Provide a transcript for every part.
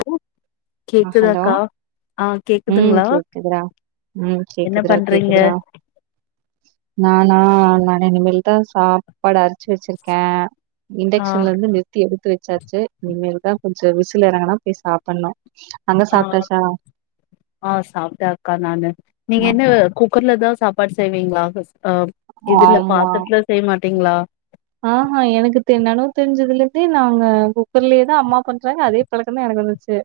ஹ ஆ ஹலோ உம் கேக்குதுங்களா கேக்குதுறா உம் என்ன கேக்குதுறா பண்றீங்க கேக்குதுறா நானா நான் இனிமேல்தா சாப்பாடு அரிச்சு வச்சிருக்க ஆ இண்டக்ஷன்ல இருந்து நிறுத்தி எடுத்து வெச்சா சேர் இனிமேல்தா கொஞ்சோ விசில் இறங்கனா போய் சாப்பிடணு ஆ ஆ சாப்ட அக்கா நானு நீங்க என்ன ஓகே குக்கர்லத சாப்பாடு செய்வீங்களா பஸ் அஹ் இதுல ஆமா பாத்தரத்துல செய்ய மாட்டீங்களா ஆஹா எனக்கு நெனவு தெரிஞ்சுதுல இருந்தே நாங்க குக்கர்லயேதா அம்மா பண்றாங்க அதே பழக்கந்தா எனக்கு வந்துச்சு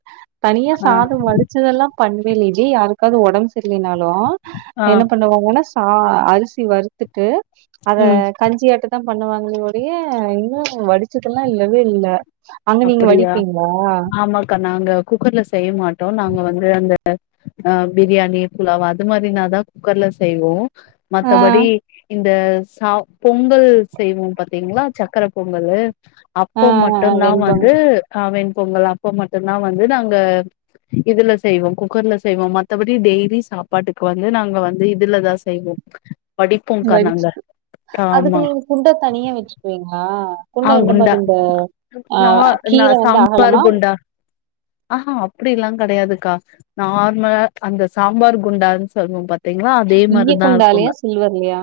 தனியா ஆ சாதம் வடிச்சதெல்லா பண்வேலஜே யாருக்காவது ஒடம்பு சரியிலைனாலு ஆ என்ன பண்ணுவோனா சா அரிசி வறுத்துட்டு அத ம் கஞ்சி ஆட்டதா பண்ணுவாங்கள ஒடிய இன்னும் வடிச்சத்தல்லா இல்லவே இல்ல அங்க நீங்க அப்படியா வடிப்பீங்களா ஆமாக்கா நாங்க குக்கர்ல செய்ய மாட் டோ நாங்க வந்து அந்த அ ஆ பிரியாணி புலாவா அது மாரினாதா குக்கர்ல செய்வோ ஆ மத்தபடி இந் த சா பொங்கல் செய்வோ பாத்தீங்களா சக்கர பொங்கலு ஆ அப்போ ஆ மட்டுத்தா வந்து வெண்பொங்கு அ வெண் பொங்கல் அப்போ மட்டுந்தா வந்து நாங்க இதுல செய்வோ குக்கர்ல செய்வோ மத்தபடி டெய்லி சாப்பாட்டுக்கு வந்து நாங்க வந்து இதுலதான் செய்வோ வடிப்போக்கா நாங்க வடிச்சுக்கு ஆமா அதுக்கு நீங்க குண்டா தனியா வச்சுக்குவீங்களா குண்டா எந்த மாதி இந்த நா ஆஹ் நா கீழ வந்து சாம்பார் அகலமா குண்டா ஆஹா அப்படியெல்லா கெடையாதுக்கா நார்மலா அந்த சாம்பார் குண்டானு சொல்லுவோம் பாத் இய்ய குண்டாலயா சில்வர்லையா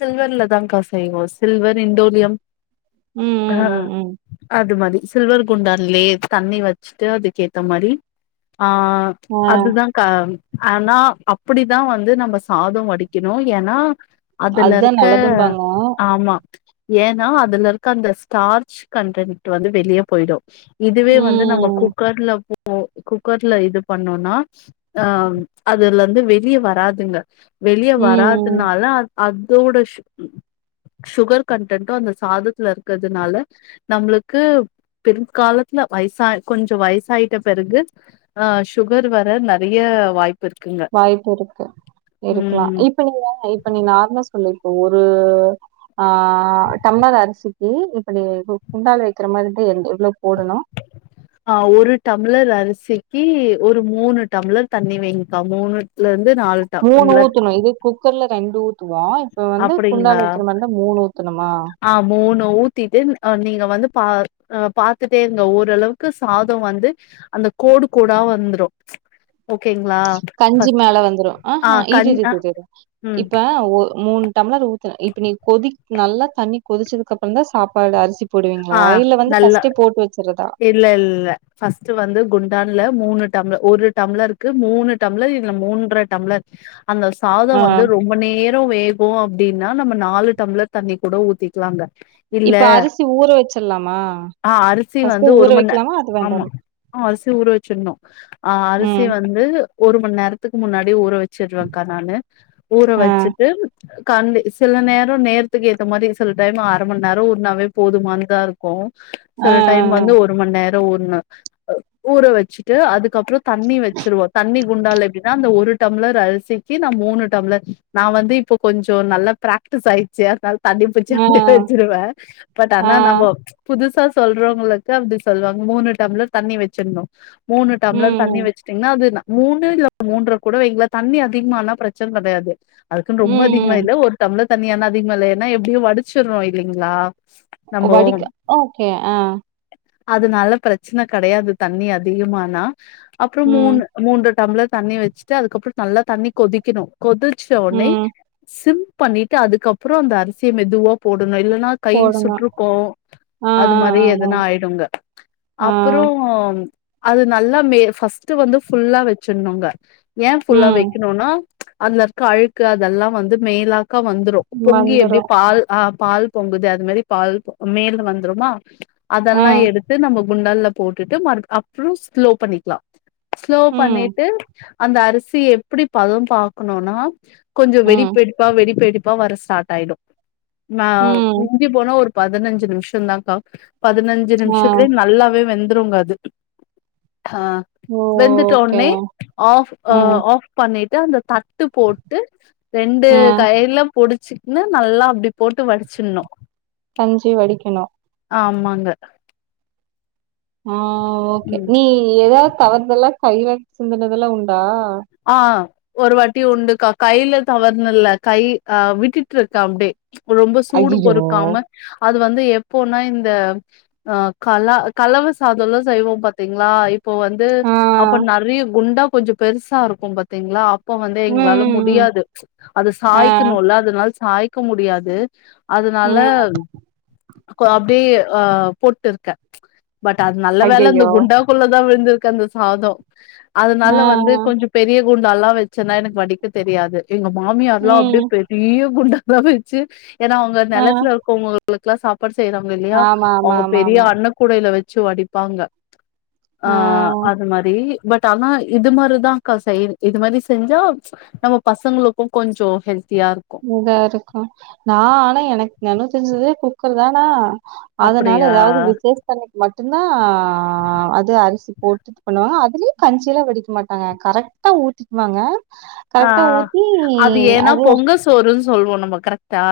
சில்வர்லதான்கா செய்வோ சில்வர் இண்டோலியம் ம் ம் ம் ஆஹ் ம் அதுமாதி சில்வர் குண்டாலேயே தண்ணி வச்சுட்டு அதுக்கேத்த மாரி ஆஹ ஆ அதுதாங்க்கா ஆனா அப்படிதா வந்து நம்ம சாதம் வடிக்கணும் ஏனா அதுல அதுதா இருக்க நல்லதும்பாங்க ஆமா ஏனா அதுெல்ல க்க அந்த ஸ்டார்ச் கண்டன்ட் வந்து வெளியே போயிடு இதுவே வந்து நம்ம ம் குக்கர்ல போ ஓ குக்கர்ல இது பண்ணோனா அஹ் அதுல இருந்து வெளியே வராதுங்க வெளிய ம் வராதுனால அதோட சு சுகர் கன்டன்டு அந்த சாத இருக்கிறதுனால நம்மளுக்கு பிற்காலத்துல வயசா கொஞ்சோ வயசாயிட்ட பிறகு ஆஹ் சுகர் வர நெறைய வாய்ப்பு இருக்குங்க. வாய்ப்பு இருக்கு இருக்கலா ம். இப்ப நீங்க இப்ப நீ நார்மலா சொல்லிரு ஒரு ஆஹ் டம்ளர் அரிசிக்கு இப்ப நீ குண்டாளே வெக்கிற மாரி இருந்தா எந் எவ்ளோ போடணும்? ஆஹ் ஒரு டம்ளர் அரிச் சிக்கி ஒரு மூணு டம்ளர் தண்ணி வைங்கிக்கா மூணுல இருந்து நாலு மூணு டம்ளர் ஊத்தணு இது குக்கர்ல ரெண்டு ஊத் அப்டிங்களா ஊத்தணுமா? ஆஹ் மூணு ஊத்திட்டு அ நீங்க வந்து பா அஹ் பாத்துட்டே இருங்க ஓரளவுக்கு சாதோ வந்து அந்த கோடு கோடா வந்துரு ஓகேங்களா கஞ்சி ஃபஸ்ட் மேல வந்துரும் ஆ ஆஹ்ஹ் இரு கண் இரு அ இரு ம் இப்ப ஒரு மூன் டம்ளர்ல ஊத்தற இப்ப நீ கொதி நல்லா தண்ணி கொதிச்சதுக்கு அப்புற தா சாப்பாடு அரிசி போடுவீங்களா ஆ இல்ல வந்து நல்லா ஃபர்ஸ்டே போட்டு வச்சிரு இல்ல இல்ல ஃபர்ஸ்ட் வந்து குண்டான்ல மூணு டம்ளர் ஒரு டம்ளருக்கு மூணு டம்ளர் இல்ல மூன்றரை டம்ளர் அந்த சாத ஆ. வந்து ரொம்ப நேரோ வேக இப்போ அப்டின்னா நம்ம நாலு டம்ளர் தண்ணி கூட ஊத்திக்கலாங்க இல்ல இப்ப அரிசி ஊற வச்சிடலாமா ஆ அரிசி வந்து ஒரு மணி நே ஆமா அரிசி ஊர வச்சிடணு ஆஹ் அரிசி ம். வந்து ஒரு மணி நேரத்துக்கு முன்னாடி ஊற வச் வச்சிருவேங்க்கா நானு ஊற ஆ. வச்சிட்டு கண்டி சில நேரம் நேரத்துக்கு ஏத்த மாதிரி சில டைம் அரை மணி நேர ஊறுனாவே போதுமானதா இருக்கு சில அன் டைம் வந்து ஒரு மணிநேரம் ஊறனா ஊற வெச்சுட்டு அதுக்கு அப்புறம் தண்ணி வெச்சிடுவோம் தண்ணி குண்டா எப்படின்னா அந்த ஒரு டம்ளர் அரிசிக்கு நான் மூணு டம்ளர் நான் வந்து இப்ப கொஞ்சம் நல்லா பிராக்டிஸ் ஆயிடுச்சு அதனால தண்ணிப்பிச்சு அப்படியே வெச்சிருவேன் பட் ஆனா நம்ம ம் புதுசா சொல்றோம் ங்களுக்கு அப்படி சொல்லுவாங்க மூணு டம்ளர் தண்ணி வச்சிடணும் மூணு டம்ளர் தண்ணி வச்சட்டீங்கன்னா அது நல்ல மூணு இல்ல மூன்ற கூட வைங்கலெ தண்ணி அதிகமால்லாம் பிரச்சன கெடையாது அதுக்குன்னு ரொம்ப அதிகமா இல்ல ஒரு டம்ளர் தண்ணீலாம் அதிகமயில்லென எப்படியும் வடிச்சிறோம் இல்லைங்களா நம்போ வடிக்க ஓகே ஆ அதனால பிரச்சன கெடையாது தண்ணி அதிகமானா அப்புறம் ம். மூன் மூன்றரை டம்ளர் தண்ணி வெச்சுட்டு அதுக்கப்புறம் நல்லா தண்ணி கொதிக்கணும் கொதச்சா உட்னே ம். சிம் பண்ணிட்டு அதுக்க அப்புறம் அந்த அரிசியை மெதுவா போட்டு இல்லன்னா கை போடணும். சுற்றுக்கும் ஆ, அது ஆ, ஆ, மறையாது ஏதுன்னா ஆயிடுங்க ஆ, ஆ. அப்புறம் அது நல்லா மெட் ஃபர்ஸ்ட் வந்து ஃபுல்லா வெச்சிருனுங்க ஏன் ஃபுல்லா ம். வைக்கணுனா அதுல இருக்க அழுக்கு அதெல்லாம் வந்து மேலாக ஒருக்கா வந்துரும் பொங்கி எப்படி வந்துரும். பால் ஹான் பால் பொங்குது அது மாதிரி பால் மேல வந்துருமா ஆ. அதெல்லாம் எடுத்து நம்ம குண்டல்ல போட்டுட்டு மறு அப்புறம் ஸ்லோ பண்ணிக்கலாம் ஸ்லோ ம். பண்ணிட்டு அந்த அரிசிய எப்படி பதம் பாக்கணும்னா கொஞ்சம் வெடி ம். வெடிப்டுப்பா வெடி வெடிப்டுப் அப்ப வர ஸ்டார்ட் ஆயிடும் ஆ ம். மிஞ்சி போனா ஒரு பதினஞ்சு நிமிஷம் தான் கா பதினஞ்சு ஆ. நிமிஷத்துல நல்லாவே வெந் தூங்காது ஹ ஓ! வெந்துட்ட ஓகே. உடனே ஆஃப் ம். ஆஃப் பண்ணிட் [unintelligible] விட்டு போட்டு ரெண்டு ஆ. கயல்ல புடிச்சு ன்னு நல்லா அப்டி போட்டு வடிச்சிருனு கஞ்சி வடிக்கணும். ஆமா அங்க ஆ ஓகே நீ ஏதாது தவறுதலா [unintelligible] உண்டா ஆ ஒரு வாட்டி உண்டுக்கா கையில தவறனுல கை அ விட்டுட்டு இருக்க அப்டி ரொம்ப சூடு ஐயய்யோ! பொறுக்காம அது து வந்து எப்போனா இந்த அ கல கலவ சாதொலா செய்வோம் பாத்தீங்களா இப்போ வந்து ஆ. அப்போ நிறைய குண்டா கொஞ்ச பெருசா இருக் ஒம்பத்திங்களா அப்ப வந்து ம், எங்களால ம், ம். முடியாது அத ஆ. சாய்க்கணுல அதனால சாய்க்க முடியாது அதனால ம். அப்டி அ போட்டுருக்க பட் அது நல்ல வேலை இந்த ஐயய்யோ! குண்டாக்குள்ளதான் விழுந் இருந்திருக்க அந்த சாதம் அதனால ஆ. வந்து கொஞ்ச பெரிய குண்டாலா வச்சேன்னா எனக்கு வடிக்க தெரியாது எங்க மாமியார்ல்லாம் அப்படியே ம். பெரிய குண்டா பிரமிச்சு ஏன்னா அவங்க ஆ நிலத்துல இருக்கவங்க உங்களுக்குளா சாப் ப்பாடு செய்யறாங்க இல்லயா ஆமா ஆமா அவங்க ஆமா பெரிய ஆமா அன்ன கூடையில வச் வச்சு வடிப்பாங்க ஆ ஆஹ் அது மாதிரி பட் அதான் இது மாதிரிதான் கசைது இது மாதிரி செஞ்சா நம்ம பசங்களுக்கும் கொஞ்ச ஹெல்த் இதா இருக்கு நான் ஆனா எனக்கு ந தெரிஞ்சது குக்கர் தானா அதனால அப்டியா ஏதாவது விசேஷத்தக்கு மட்டும் மட்டுந்தான் அது அரிசி போட்டுட்டு பண்ணுவாங்க அதுல கஞ்சியெல்லாம் வடிக்க மாட்டாங்க கரெக்டாக ஊத்திக்குவாங்க கரெக்ட்டா ஆஹ் ஊத்தி அது ஏன்னா பொங்கல் சோறுன் சொல்வோம் நம்ம கரெக்டா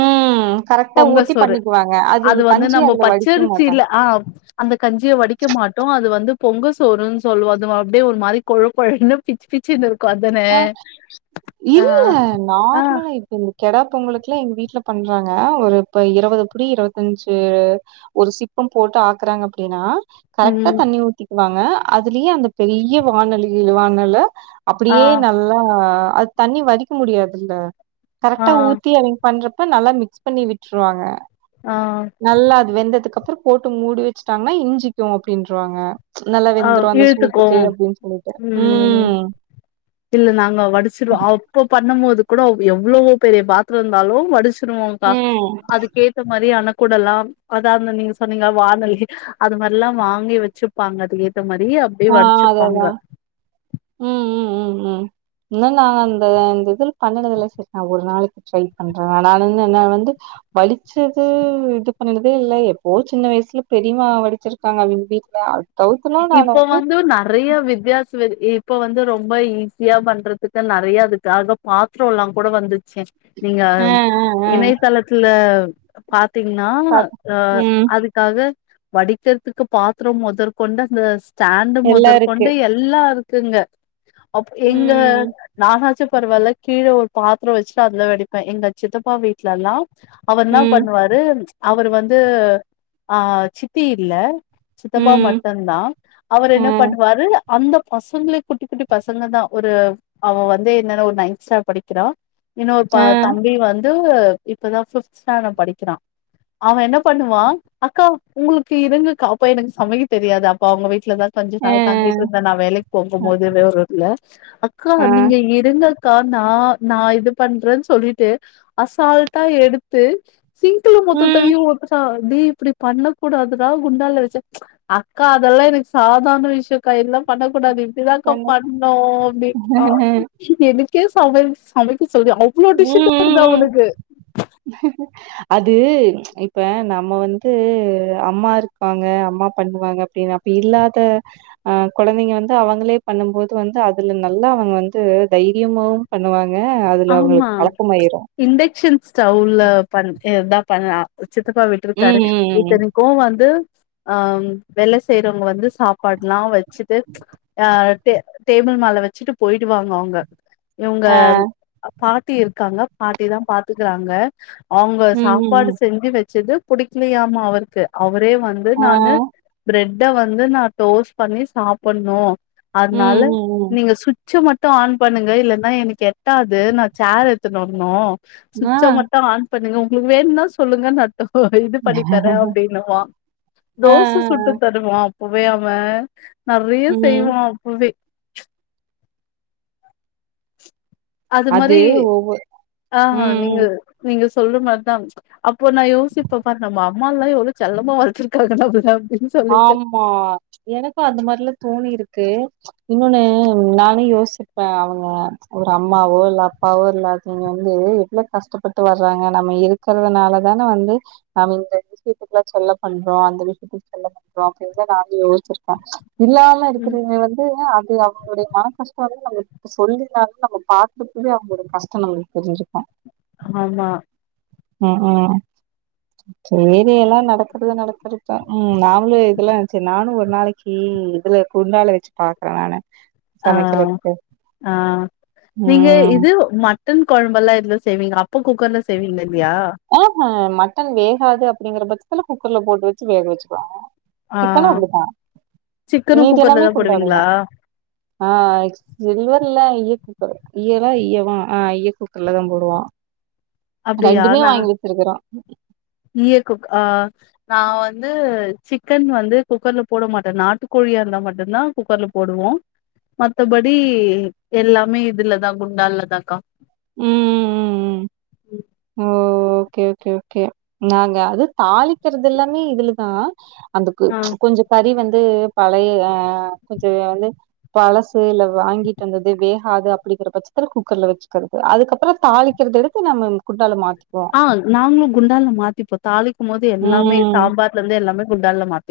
ம் கரெக்ட்டா ஊத்தி பொங்கசொறு பண்ணிக்குவாங்க. அது வந்து கஞ்சி நம்ம அதுல வடிக்கவும் மாட்டாங்க. பச்சரிசில ஆஹ் அந்த கஞ்சியை வடிக்க மாட்டோம் அது வந்து பொங்க சோறுன்னு சொல்வோம் அப்படியே ஒரு மாதிரி கொழ கொழன்னு பிச்சு பிச்சுனு இருக்கு கொதன ஆ ஆஹ் ஆஹ் கிடா பொங்கலுக்கெல்லாம் எங்க வீட்டுல பண்றாங்க ஒரு இப்ப இருபது புடி இருபத்தஞ்சு ஒரு சிப்பம் போட்டு ஆக்குறாங்க அப்படின்னா கரெக்டா ம் தண்ணி ஊத்தி வாங்க அதுலயே அந்த பெரிய வாணலிலவாங்கள ஆ அப்டியே நல்லா அது தண்ணி வடிக்க முடியாதில்ல ஆ கரெட்டா ஊத்தி அவிங்க பண்றப் அப்ப நல்லா மிக்ஸ் பண்ணி விட்டுருவாங்க ஆ நல்லா அது வெந்ததுக்கு அப்புறோ போட்டு மூடி வச்சுட்டாங்னா இஞ்சிக்கு அப்டின்றாங்க நல்லா ஆ வெந்துரு அந்த இழுத்துக்கு சூட்டுக்கு அப்டின்னு சொல்லிட்டு ம் இல்ல நாங்க வடிச்சிடுவோ அப்போ பாத் பண்ணு போது கூட எவ்ளோவோ பெரிய பாத்திர இருந்தாலு வடிச் சொல்லுவோங்கா ம். அதுக்கேத்த மாரி ஆனா கூடலா அதாவது நீங்க சொன்னீங்க வானொலி அது மாரில்லா வாங்கி வச்சுப்பாங்க [unintelligible] இந்த மாரி அப்டியே ஆ அதான் வடிச்சுப்பாங்க அதான். ம் ம் ம் ம் இன்னு நாங்க அந்த அந்த இதுல பண்ணறது இல்ல சிஸ் நா ஒரு நாளைக்கு ட்ரை பண்றே ஆனாலு நா நா வந்து வலிச்சது இது பண்ணனது இல்ல எப்போ சின்ன வயசுல பெரிமா வடிச்சிருப்பாங்க அவிங்க வீட்ல தவுத்துலா நானு இப்போ வந்து நெறைய வித்யாச இப்ப வந்து ரொம்ப ஈஸியா பண்றதுக்கு நெறைய அதுக்கு ஆக பாத்ரோல்லா கூட வந்துச் செரி நீங்க ஆ ஆ ஆ இணையதளத்துல பாத் தீங்னா பாத் அ ம் அதுக்காக வடிக்கிறதுக்கு பாத்ரோ மொதல் கொண்டாங்க சாண்டு எல்லா மொதற்க் இருக்கு கொண்டு எல்லாருக் துங்க அப் எங்க ம் நானாச்சு பரவால்ல கீழ ஒரு பாத்ரோ வச்சு தா அதுல வெடிப்பே எங்க சித்தப்பா வீட்ல எல்லா அவர் என்னா ம் பண்ணுவாரு அவர் வந்து ஆ சித்தி இல்ல சித்தப்பா ம் மட் டு தா அவர் ஆ என்ன பண்ணுவாரு அந்த பசங்ளே குட்டி குட்டி பசங்க தா ஒரு அவெ வந்து என்னன்னா ஒரு நைன் ஸ்டாண்ட் படிக்கிறா இன்னொரு த ஆ தம்பி வந் து இப்பதா ஃபிப்த் ஸ்டாண்டர் படிக்கிறா அவெ என்ன பண்ணுவா அக்கா உங்களுக்கு இருங்க கா அப்போ எனக்கு சமைக்க தெரியாது அப்ப அவுங்க வீட் ட்ல தா தங்கி நா ஆ தாங்கிட்டு இருந்த நா வேலைக்கு போகு போது வேரோட்ல அக்கா ஆ நீங்க இருங்க க்கா நா நா இது பண்றன்னு சொல்ட்டு அசால்ட்டா எடுத்து சிங்ள ம் மொத்தத்தையு அப்டிதா டேய் இப்படி பண்ண கூடாதுடா குண்டால வெச்சு ப்ச் அக்கா அதெல்லா எனக்கு சாதாரண விஷயொக்கா எல்லா பண்ணக்கூடாது இதுதாக்கா பண்ணோ அப்படின்றா ம் எனக் [unintelligible] சொல்லி அவ்ளவு டிஷ் [unintelligible] ம் வருதா ம் அவனுக்கு அது ப்ச் இப்ப நம்ம வந்து அம்மா இருக்காங்க அம்மா பண்ணுவாங்க அப்படின்னு அப்ப இல்லாத அஹ் குழந்தைங்க வந்து அவங்களே பண்ணும்போது வந்து அதுல நல்லா அவங்க வந்து தைரியமாவும் பண்ணுவாங்க ங்க அதுல ஆ அவங்களுக்கு ப்ச் பழக்கமாயிரு. இண்டக்க்ஷன் ஸ்டவ்ல பண் [unintelligible] பண்லா சித்தப்பா ம், விட்டுருக்காரு ம், ம், ம். இத்தனைக்கூ வந்து அஹ் வேலை செய்யறவங்க வந்து சாப் பாடுலா வெச்சுட்டு ப்ச் ஆஹ் டே டேபிள் மேல வெச்சுட்டு போயிடு வாங்க அவுங்க இவங்க ஆ. பாட்டி இருக்காங்க பாட்டிதா பாத்துக்கறாங்க அவுங்க ம், ம், சாப்பாடு ம். செஞ்சு வெச்சது புடிக்கலயாமா அவருக்கு அவர் ரே வந்து ஆ. நானு பிரெட் இத வந்து நா டோஸ் பண்ணி சாப்பிடணு ம், அதனால ம், ம். நீங்க சு சுச்ச மட்டூ ஆன் பண்ணுங்க இல்லன்னா எனக்கு எட்டா து நா சேர் எத்துனு வரனு ஆ. சுச்ச மட்டூ ஆன் பண்ணுங்க உங்களுக்கு வேணுனா சொல்லுங்க நா இது பண்ணி தர்ர அப்படின்னுவா ஆ, ஆ, தோச ஆ. சுட்டுத் தருவா உபையாம நெறயா ம். செய்வான் புவி ப்ச் அது மாரி ஆஹ் ம், நீங்க ம். நீங்க சொல்லுமா அதா ப்ச் அப்போ நா யோசிப்ப பாரு நம்ம அம்மாலா எவ்ளோ செல்லமா வளத்திருக்காங்க அப் ஆமா எனக்கு அந்த மாரியல்லா தோணி இருக்கு இன்னொன்னு நானே யோசிப்ப அவங்க ஒரு அம்மாவோ இல்ல அப்பாவோ இல்லாதீங்க வந்து எவ்வளவு கஷ்டப்பட்டு வர்றாங்க நம்ம இருக்கிறதுனால தானே வந்து நம்ம இந்த விஷயத்துக்கெல்லா செல்லோ பண்றோ அந்த விஷயத்து பண்ரோ அப்படிதா நா யோச்சிருக்கே இல்லாலா ம் இருக்கிறங்க வந்து அது அவங்களுடைய மன கஷ்ட நம்மகிட்ட சொல்லனாலு நம்ம பாக்கு போதே அவங்களோட கஷ்ட நம்மளுக்கு தெரிஞ்சிருக்கு ஆமா உம் உம் சரி எல்லாம் நடக்கறது நடக்கறப்ப உம் நாங்ளு இதெல்லாம்ச்சே நானு ஒரு நாளைக்கு இதுல குண்டால வச்சு பாக்குறே நானு ஆஹ் சமைக்கிறதுக்கு ஆஹ் நீங்க ம் இது ம சிக்கன் குழம்பெல்லா எதுல செய்வீங்க அப்ப குக்கர்ல செய்வீங்கல்யா ஆஹ மட்டன் வேகாது அப்படிங்கற பட்சத்தல குக்கர்ல போட்டு வச்சு வேக வச்சுக்குவாங்க ஆ சிக்கணு அப்படிதா சிக்கனு மீதி எல்லாமே குக்கர்லதா போடுவீங்களா குண்டாலதா ஆஹ் சில்வர்லா இருக்கு யல்லா யவா ஆஹ் யக்கூக்கள்ல தா போடுவா அப்டியா [unintelligible] வச்சிருக்கறோ [inaudible] ஈய குக் ஆஹ் நா வந்து சிக்கன் வந்து குக்கர்ல போட மாட்டேன் நாட்டுக்கோழியா இருந்தா மட்டுந்தா குக்கர்ல போடுவோ மத்தபடி எல்லாமே இதுலதா குண்டாலதாக்கா உம் உம் ம் ஓ ஓகே ஓகே ஓகே நாங்க அது தாளிக்கறதெல்லாமே இதுலதா அதுக்கு ஆ கொஞ்ச கறி வந் பழை ஆஹ் கொஞ்ஜோ வந்து பழசு இல வாங்கிட்டு வந்தது வேகாது அப்படிங்கிற பட்சத்து குக்கர்ல வச்சு அதுக்கப்பற தாளிக்கறது எடுத்து நம்ம குண்டால மாத்த ஆஹ் நாங்களு குண்டால மாத்திப்போ தாளிக்கு போது எல்லாமே ம் சாம்பார்ல இருந்து எல்லாமே குண்டால மாத்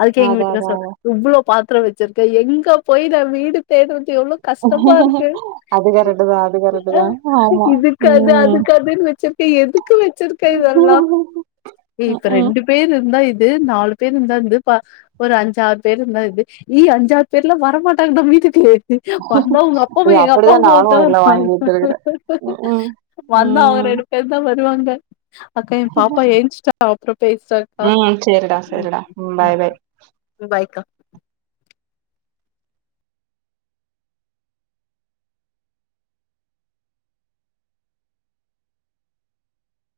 அதுக்கே எங்க அதா வீட்டுக்கா அதா சொ இவ்ளோ பா த்த வச்சிருக்கே எங்க போய் நா வீடு தேடூர எவ்ளோ கஷ்டமாருக்கு அது கரெக்ட்டு தா அது கரெக்ட்டு தா ஆமா இதுக்க அது ம் அதுக்கதுன்னு வச்சு எதுக்கு வச்சிருக்க இதெல்லா ம்ஹூம் இப்ப ரெண்டு பேர் இருந்தா இ நாலு பேர் இருந்தா இந்து ப ஒரு அஞ்சாறு பேர் இருந்தா இருந்து நீ அஞ்சாறு பேர்ல வரமாட்டாங்க நம் வீட்டுக்கு வந்தா உங்கப்பம்மா இது அப்டிதா எங்கப்பம்மாவ நானு தவற எல்லா வாங்கி வச்சிருக்கிறே ம்ஹூம் வந்தா அவங்க ம் ரெண்டு தா வருவாங்க அக்கா ஏ பாப்பா ஏன்ச்சிட்டா அப்புற பேசுறா அக்கா ம் சேரிடா சேரிடா ம் பாய் பாய் பாய்க்கா